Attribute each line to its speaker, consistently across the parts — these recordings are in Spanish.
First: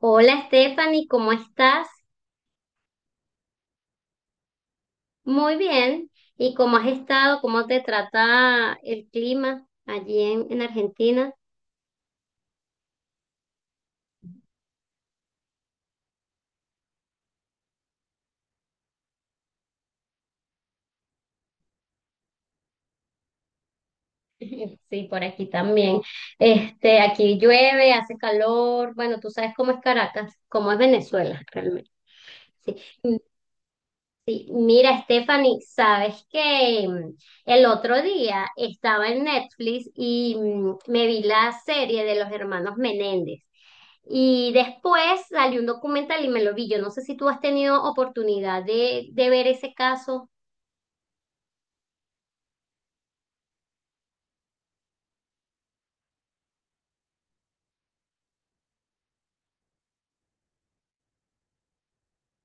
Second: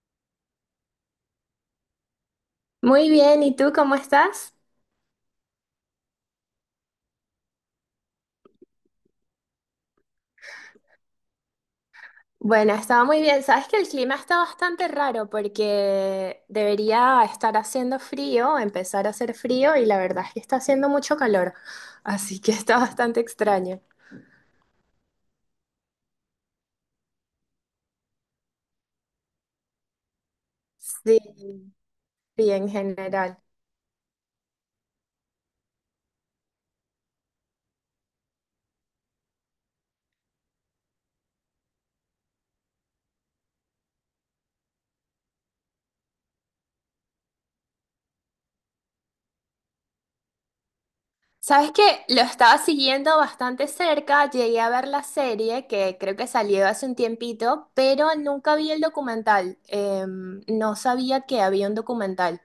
Speaker 1: Hola Stephanie, ¿cómo estás?
Speaker 2: Muy bien, ¿y tú cómo estás?
Speaker 1: Muy bien. ¿Y cómo has estado? ¿Cómo te trata el clima allí en Argentina?
Speaker 2: Bueno, estaba muy bien. Sabes que el clima está bastante raro porque debería estar haciendo frío, empezar a hacer frío y la verdad es que está haciendo mucho calor, así que está bastante extraño.
Speaker 1: Sí, por aquí también. Este, aquí llueve, hace calor. Bueno, tú sabes cómo es Caracas, cómo es
Speaker 2: Sí,
Speaker 1: Venezuela realmente.
Speaker 2: sí, en
Speaker 1: Sí.
Speaker 2: general.
Speaker 1: Sí, mira, Stephanie, sabes que el otro día estaba en Netflix y me vi la serie de los hermanos Menéndez. Y después salió un documental y me lo vi. Yo no sé si tú has tenido oportunidad de ver ese caso.
Speaker 2: Sabes que lo estaba siguiendo bastante cerca, llegué a ver la serie que creo que salió hace un tiempito, pero nunca vi el documental. No sabía que había un documental.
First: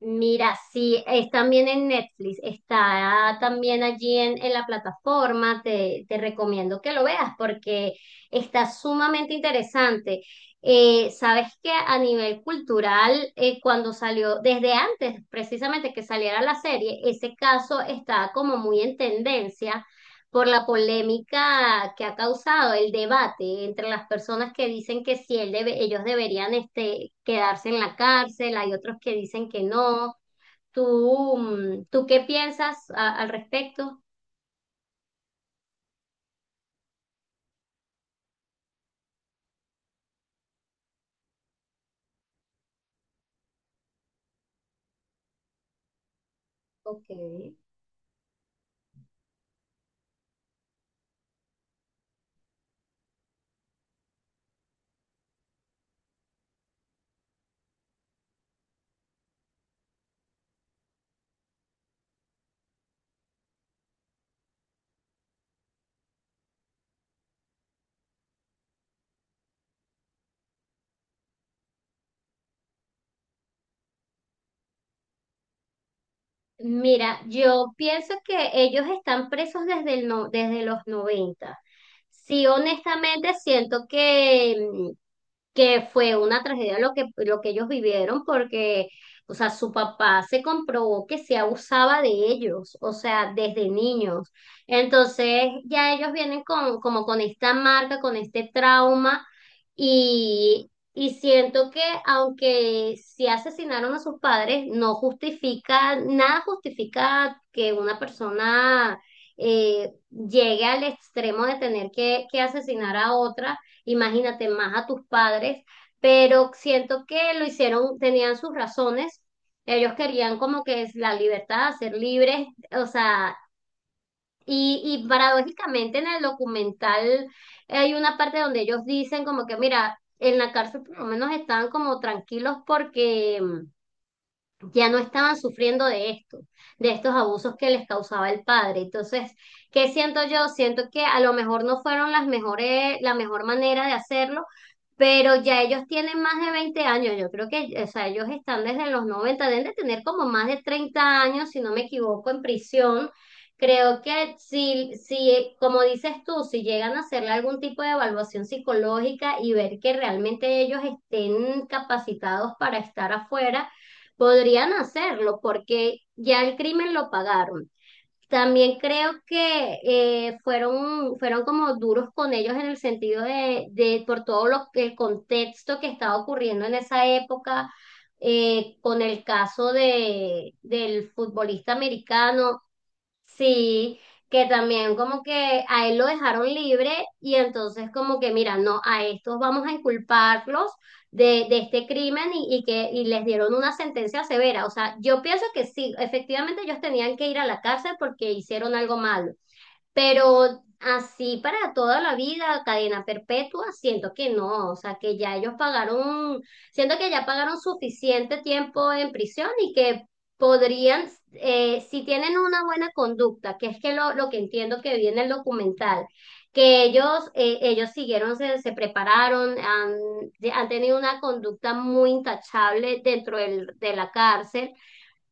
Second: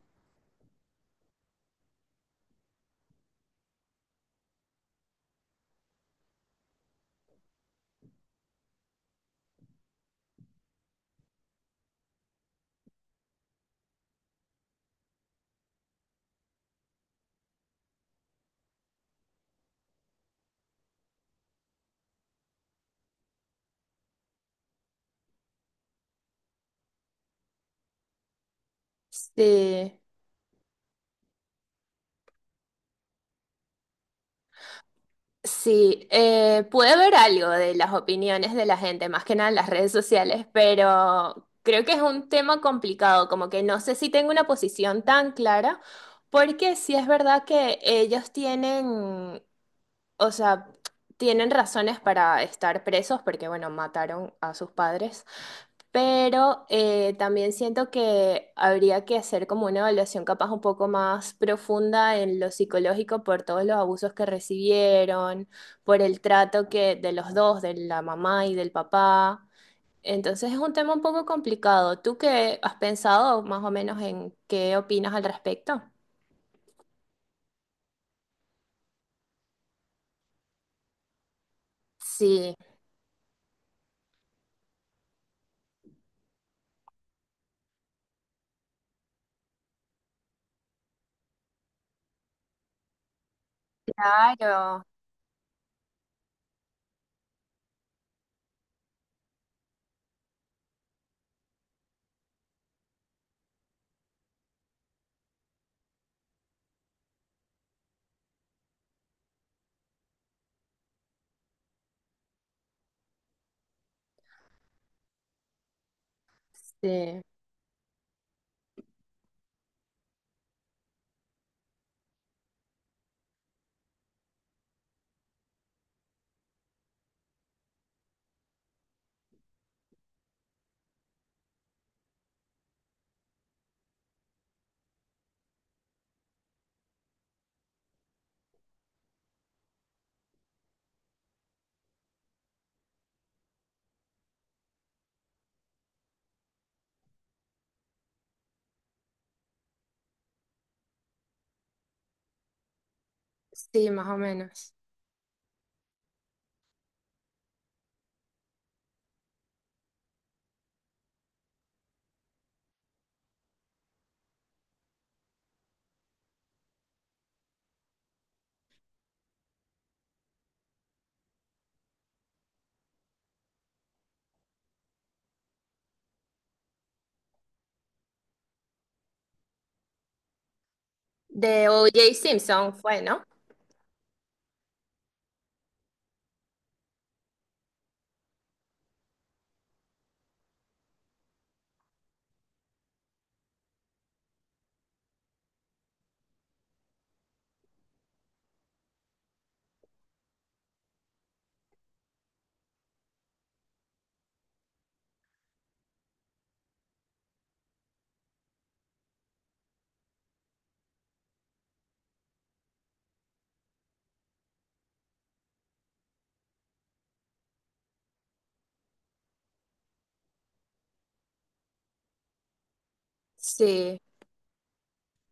Speaker 1: Mira, sí, es también en Netflix, está también allí en la plataforma, te recomiendo que lo veas porque está sumamente interesante. Sabes que a nivel cultural, cuando salió, desde antes precisamente que saliera la serie, ese caso estaba como muy en tendencia por la polémica que ha causado el debate entre las personas que dicen que sí, ellos deberían este, quedarse en la cárcel, hay otros que dicen que
Speaker 2: Sí.
Speaker 1: no. ¿Tú, tú qué piensas al respecto?
Speaker 2: Sí, pude ver algo de las opiniones de la gente, más que nada en las redes sociales, pero creo que es un tema complicado, como que no sé si tengo una posición tan clara, porque sí es
Speaker 1: Ok.
Speaker 2: verdad que ellos tienen, o sea, tienen razones para estar presos, porque bueno, mataron a sus padres, pero también siento que habría que hacer como una evaluación capaz un poco más profunda en lo psicológico por todos los abusos que recibieron, por el trato que de los dos, de la mamá y del papá. Entonces es un tema un poco complicado. ¿Tú qué has pensado más o menos en qué opinas al respecto?
Speaker 1: Mira, yo pienso que ellos están presos desde el no- desde los 90. Sí,
Speaker 2: Sí,
Speaker 1: honestamente siento que, que fue una tragedia lo que ellos vivieron porque, o sea, su papá se comprobó que se abusaba de ellos, o sea, desde niños.
Speaker 2: claro.
Speaker 1: Entonces, ya ellos vienen con, como con esta marca, con este trauma. Y siento que aunque sí asesinaron a sus padres, no justifica, nada justifica que una persona llegue al extremo de tener que asesinar a otra, imagínate más a tus padres, pero siento
Speaker 2: Sí,
Speaker 1: que lo hicieron, tenían sus razones, ellos querían como que es la libertad, ser libres, o sea, y paradójicamente en el documental hay una parte donde ellos dicen como que, mira, en la cárcel por lo menos estaban como tranquilos porque, ya no estaban sufriendo de esto, de estos abusos que les causaba el padre. Entonces, ¿qué siento yo? Siento que a lo mejor no fueron las mejores, la mejor manera de hacerlo, pero ya ellos tienen más de 20 años. Yo creo que, o sea, ellos están desde los 90, deben de tener como más de 30 años, si no me equivoco, en prisión.
Speaker 2: sí,
Speaker 1: Creo
Speaker 2: más o
Speaker 1: que
Speaker 2: menos.
Speaker 1: como dices tú, si llegan a hacerle algún tipo de evaluación psicológica y ver que realmente ellos estén capacitados para estar afuera, podrían hacerlo porque ya el crimen lo pagaron. También creo que fueron como duros con ellos en el sentido de por todo el contexto que estaba ocurriendo en esa época, con el caso del
Speaker 2: De
Speaker 1: futbolista
Speaker 2: O.J.
Speaker 1: americano.
Speaker 2: Simpson fue, ¿no?
Speaker 1: Sí, que también como que a él lo dejaron libre y entonces como que mira, no, a estos vamos a inculparlos de este crimen y les dieron una sentencia severa. O sea, yo pienso que sí, efectivamente ellos tenían que ir a la cárcel porque hicieron algo malo, pero así para toda la vida, cadena perpetua, siento que no, o sea, que ya ellos pagaron, siento que ya pagaron suficiente tiempo en prisión y que podrían, si tienen una buena conducta, que es que lo que entiendo que vi en el documental, que ellos, ellos siguieron, se prepararon, han, han tenido una conducta muy intachable de
Speaker 2: Sí,
Speaker 1: la cárcel.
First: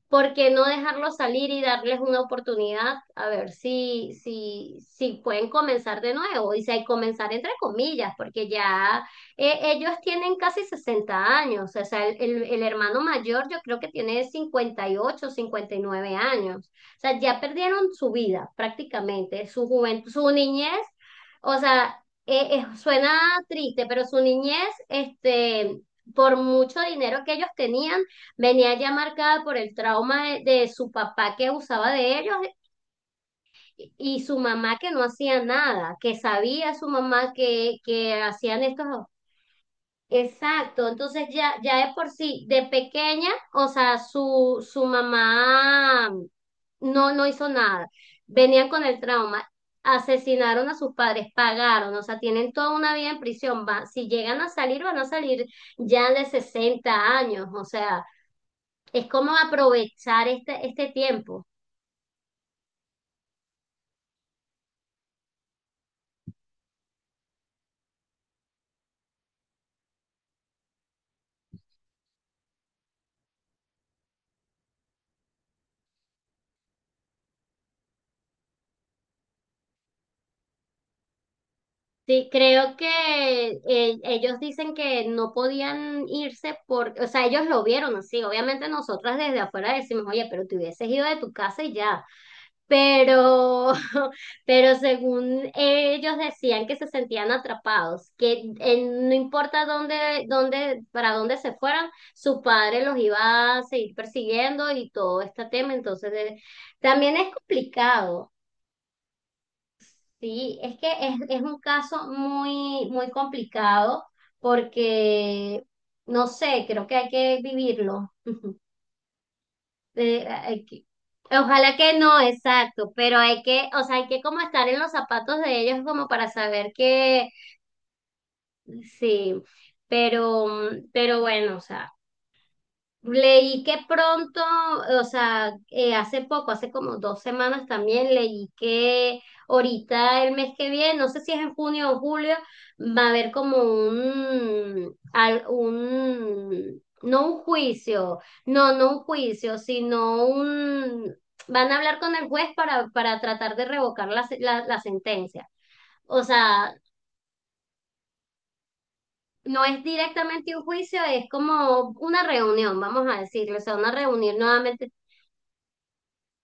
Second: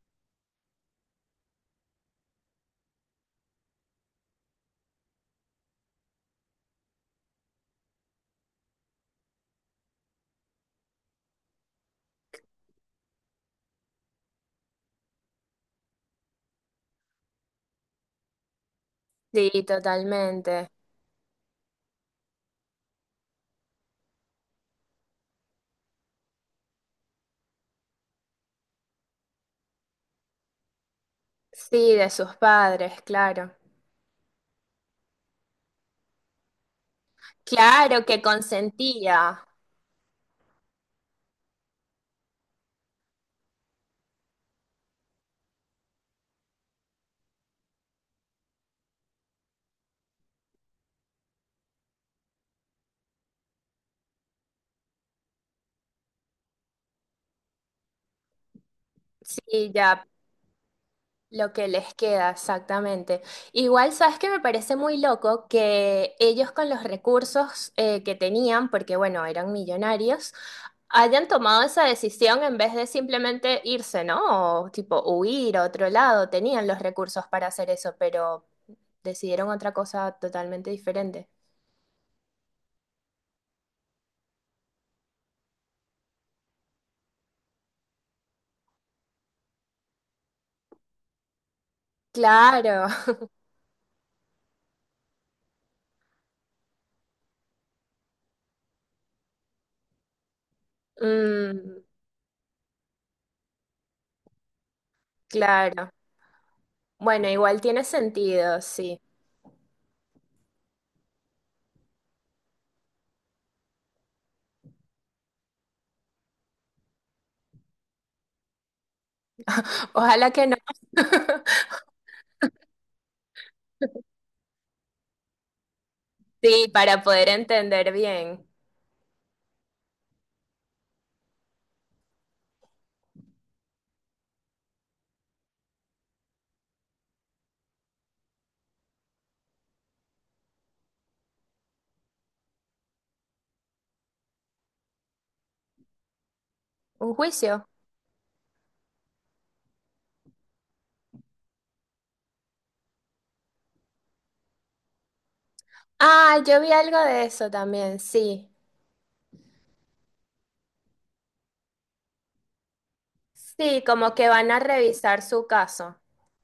Speaker 1: ¿Por qué no dejarlos salir y darles una oportunidad a ver si pueden comenzar de nuevo? Y si hay comenzar entre comillas, porque ya ellos tienen casi 60 años, o sea, el hermano mayor yo creo que tiene 50 58 59 años, o sea, ya perdieron su vida prácticamente,
Speaker 2: sí,
Speaker 1: su juventud, su niñez,
Speaker 2: totalmente.
Speaker 1: o sea, suena triste, pero su niñez, este, por mucho dinero que ellos tenían, venía ya marcada por el trauma de su papá que abusaba
Speaker 2: Sí, de
Speaker 1: de ellos
Speaker 2: sus
Speaker 1: y
Speaker 2: padres, claro.
Speaker 1: su mamá que no hacía nada, que sabía su mamá
Speaker 2: Claro
Speaker 1: que
Speaker 2: que
Speaker 1: hacían estos...
Speaker 2: consentía,
Speaker 1: Exacto, entonces ya de por sí, de pequeña, o sea, su mamá no hizo nada. Venían con el trauma, asesinaron a sus padres, pagaron, o sea, tienen toda una vida en prisión. Va, si llegan a salir, van a salir ya de 60 años, o sea, es como
Speaker 2: sí, ya
Speaker 1: aprovechar este tiempo.
Speaker 2: lo que les queda, exactamente. Igual, sabes que me parece muy loco que ellos con los recursos que tenían, porque bueno, eran millonarios, hayan tomado esa decisión en vez de simplemente irse, ¿no? O tipo huir a otro lado, tenían los recursos para hacer eso, pero decidieron otra cosa totalmente diferente.
Speaker 1: Sí, creo que ellos dicen que no podían irse porque, o sea, ellos lo vieron así. Obviamente nosotras desde afuera decimos, oye, pero te hubieses ido de tu casa y ya.
Speaker 2: Claro.
Speaker 1: Pero, pero según ellos decían que se sentían atrapados, que no importa para dónde se
Speaker 2: mm,
Speaker 1: fueran, su padre los iba a seguir persiguiendo y todo este tema.
Speaker 2: claro.
Speaker 1: Entonces, también
Speaker 2: Bueno,
Speaker 1: es
Speaker 2: igual tiene
Speaker 1: complicado.
Speaker 2: sentido, sí.
Speaker 1: Sí, es que es un caso muy complicado porque, no sé, creo que hay que vivirlo. Eh,
Speaker 2: Ojalá que no.
Speaker 1: hay que- ojalá que no, exacto, pero hay que, o sea, hay que como estar en los zapatos de ellos como para
Speaker 2: Sí,
Speaker 1: saber
Speaker 2: para
Speaker 1: que
Speaker 2: poder entender bien.
Speaker 1: sí, pero, pero bueno, o sea. Leí que pronto, o sea, hace poco, hace como 2 semanas también, leí que ahorita el mes que viene, no sé si es en junio o julio, va a haber como un,
Speaker 2: ¿Un
Speaker 1: no un
Speaker 2: juicio?
Speaker 1: juicio, no, no un juicio, sino un, van a hablar con el juez para tratar de revocar la, se- la la sentencia. O
Speaker 2: Ah, yo vi
Speaker 1: sea,
Speaker 2: algo de eso también, sí.
Speaker 1: no es directamente un juicio, es como una reunión, vamos a decirlo, o sea,
Speaker 2: Sí,
Speaker 1: una
Speaker 2: como que
Speaker 1: reunión
Speaker 2: van a
Speaker 1: nuevamente.
Speaker 2: revisar su caso.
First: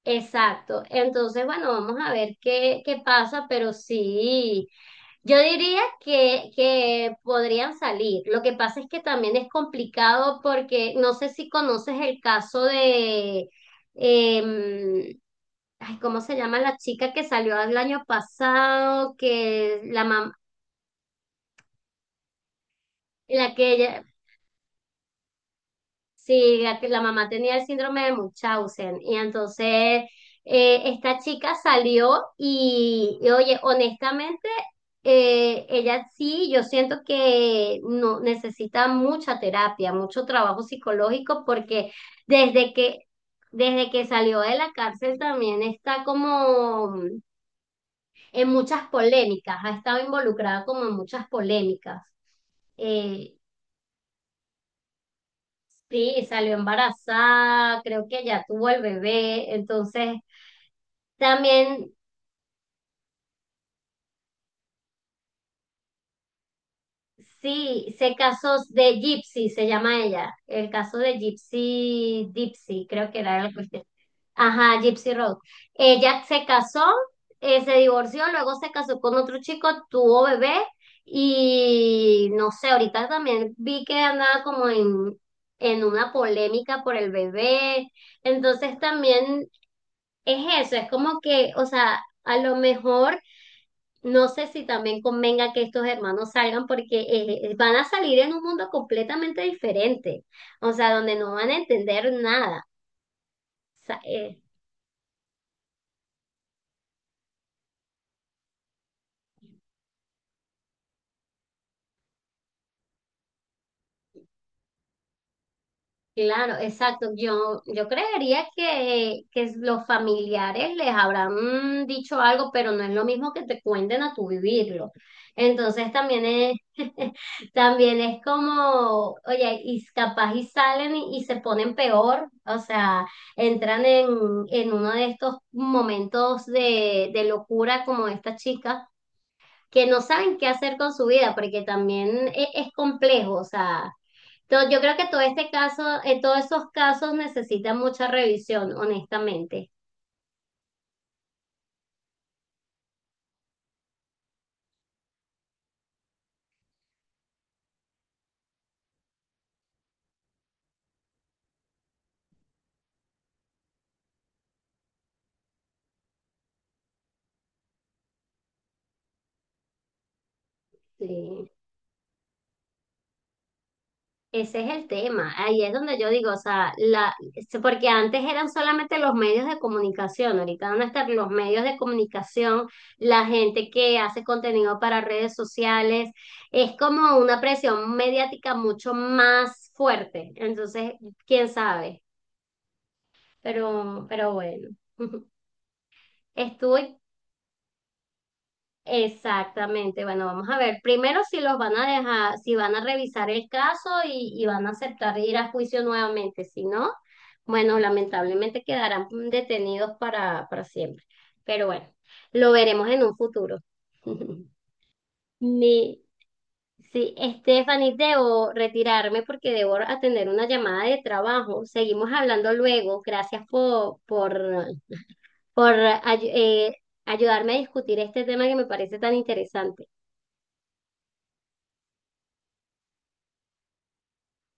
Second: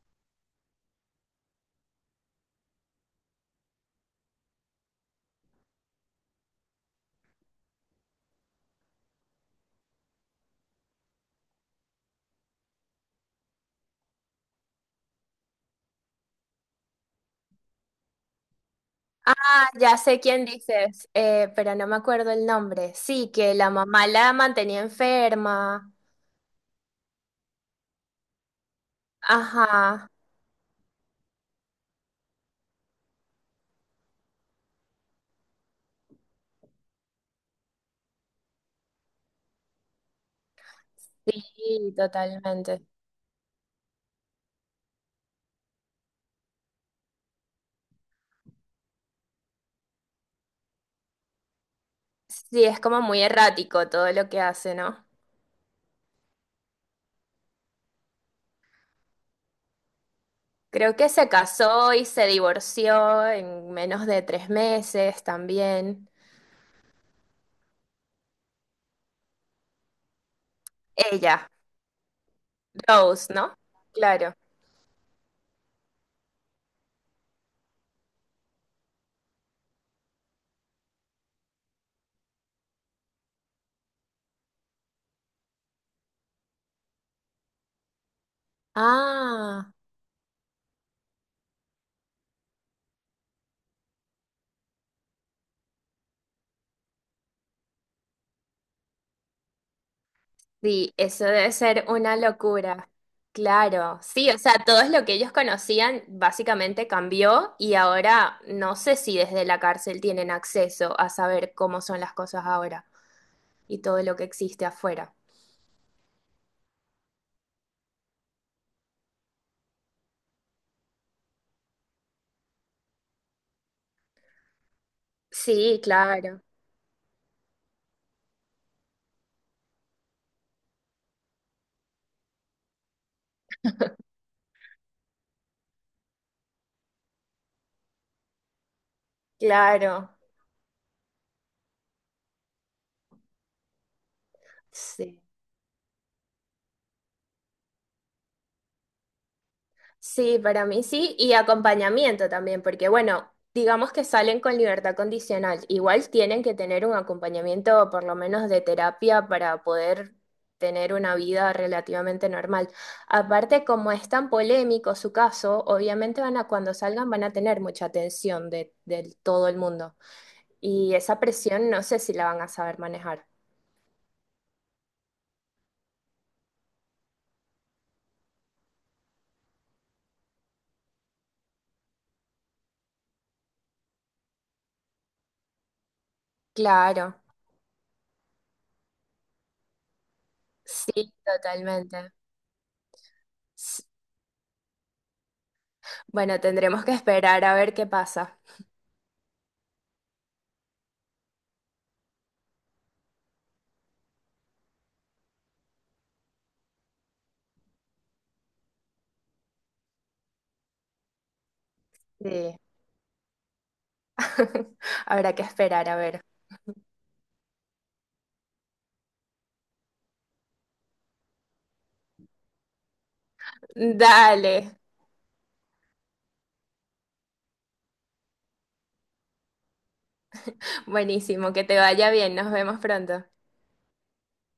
Speaker 1: Exacto. Entonces, bueno, vamos a ver qué pasa, pero sí, yo diría que podrían salir. Lo que pasa es que también es complicado porque no sé si conoces el caso de, em, ay, ¿cómo se llama la chica que salió el año pasado?
Speaker 2: Ah,
Speaker 1: Que
Speaker 2: ya
Speaker 1: la
Speaker 2: sé
Speaker 1: mamá,
Speaker 2: quién dices, pero no me acuerdo el nombre. Sí,
Speaker 1: la
Speaker 2: que la
Speaker 1: que ella,
Speaker 2: mamá la mantenía enferma.
Speaker 1: sí, la mamá tenía el síndrome de Munchausen y entonces
Speaker 2: Ajá,
Speaker 1: esta chica salió oye, honestamente, ella sí, yo siento que no necesita mucha terapia, mucho trabajo psicológico porque
Speaker 2: sí,
Speaker 1: desde
Speaker 2: totalmente.
Speaker 1: que desde que salió de la cárcel también está como en muchas polémicas, ha estado involucrada como en muchas polémicas.
Speaker 2: Sí, es como muy
Speaker 1: Eh,
Speaker 2: errático todo lo que hace, ¿no?
Speaker 1: Sí, salió embarazada, creo que ya tuvo el bebé, entonces
Speaker 2: Creo que se casó
Speaker 1: también
Speaker 2: y se divorció en menos de 3 meses también.
Speaker 1: sí, sé casos de Gypsy, se llama ella, el caso de
Speaker 2: Ella,
Speaker 1: Gypsy, Gypsy, creo que
Speaker 2: Rose,
Speaker 1: era la
Speaker 2: ¿no?
Speaker 1: cuestión.
Speaker 2: Claro.
Speaker 1: Ajá, Gypsy Rose. Ella se casó, se divorció, luego se casó con otro chico, tuvo bebé y no sé, ahorita también vi que andaba como en una polémica por el bebé. Entonces también
Speaker 2: Ah,
Speaker 1: es eso, es como que, o sea, a lo mejor no sé si también convenga que estos hermanos salgan porque van a salir en un mundo completamente diferente, o sea,
Speaker 2: sí,
Speaker 1: donde
Speaker 2: eso
Speaker 1: no van
Speaker 2: debe
Speaker 1: a
Speaker 2: ser
Speaker 1: entender
Speaker 2: una
Speaker 1: nada.
Speaker 2: locura. Claro, sí, o sea, todo es lo que ellos conocían básicamente cambió y ahora no sé si desde la cárcel tienen acceso a saber cómo son las cosas ahora y todo lo que existe afuera.
Speaker 1: Claro, exacto. Yo creería que los familiares les habrán dicho algo, pero no es lo mismo que te cuenten a tu vivirlo.
Speaker 2: Sí,
Speaker 1: Entonces también
Speaker 2: claro,
Speaker 1: es, también es como, oye, y capaz y salen y se ponen peor, o sea, entran en uno de estos momentos de locura como esta chica, que no
Speaker 2: claro.
Speaker 1: saben qué hacer con su vida, porque también es complejo, o sea. Entonces, yo creo que todo
Speaker 2: Sí.
Speaker 1: este caso, todos esos casos necesitan mucha revisión, honestamente.
Speaker 2: Sí, para mí sí, y acompañamiento también, porque bueno, digamos que salen con libertad condicional, igual tienen que tener un acompañamiento por lo menos de terapia para poder tener una vida relativamente normal. Aparte, como es tan polémico su caso, obviamente van a, cuando salgan van a tener mucha atención de todo el mundo y esa
Speaker 1: Sí.
Speaker 2: presión no sé si la van a saber manejar.
Speaker 1: Ese es el tema. Ahí es donde yo digo, o sea, la, porque antes eran solamente los medios de comunicación, ahorita van a estar los medios de comunicación, la gente que hace contenido para redes sociales, es como
Speaker 2: Claro,
Speaker 1: una presión mediática mucho más fuerte. Entonces,
Speaker 2: sí,
Speaker 1: quién sabe,
Speaker 2: totalmente. S-
Speaker 1: pero bueno.
Speaker 2: Bueno,
Speaker 1: Estuvo
Speaker 2: tendremos que esperar a ver qué pasa.
Speaker 1: exactamente, bueno, vamos a ver primero si los van a dejar, si van a revisar el caso y van a aceptar ir a juicio nuevamente, si no, bueno, lamentablemente quedarán detenidos para siempre, pero bueno, lo
Speaker 2: Sí.
Speaker 1: veremos en un futuro.
Speaker 2: Habrá que esperar, a
Speaker 1: Mi,
Speaker 2: ver.
Speaker 1: sí, Stephanie, debo retirarme porque debo atender una llamada de trabajo, seguimos hablando luego, gracias
Speaker 2: Dale.
Speaker 1: por ay- eh, ayudarme a discutir este tema que me parece tan interesante.
Speaker 2: Buenísimo, que te vaya bien. Nos vemos pronto.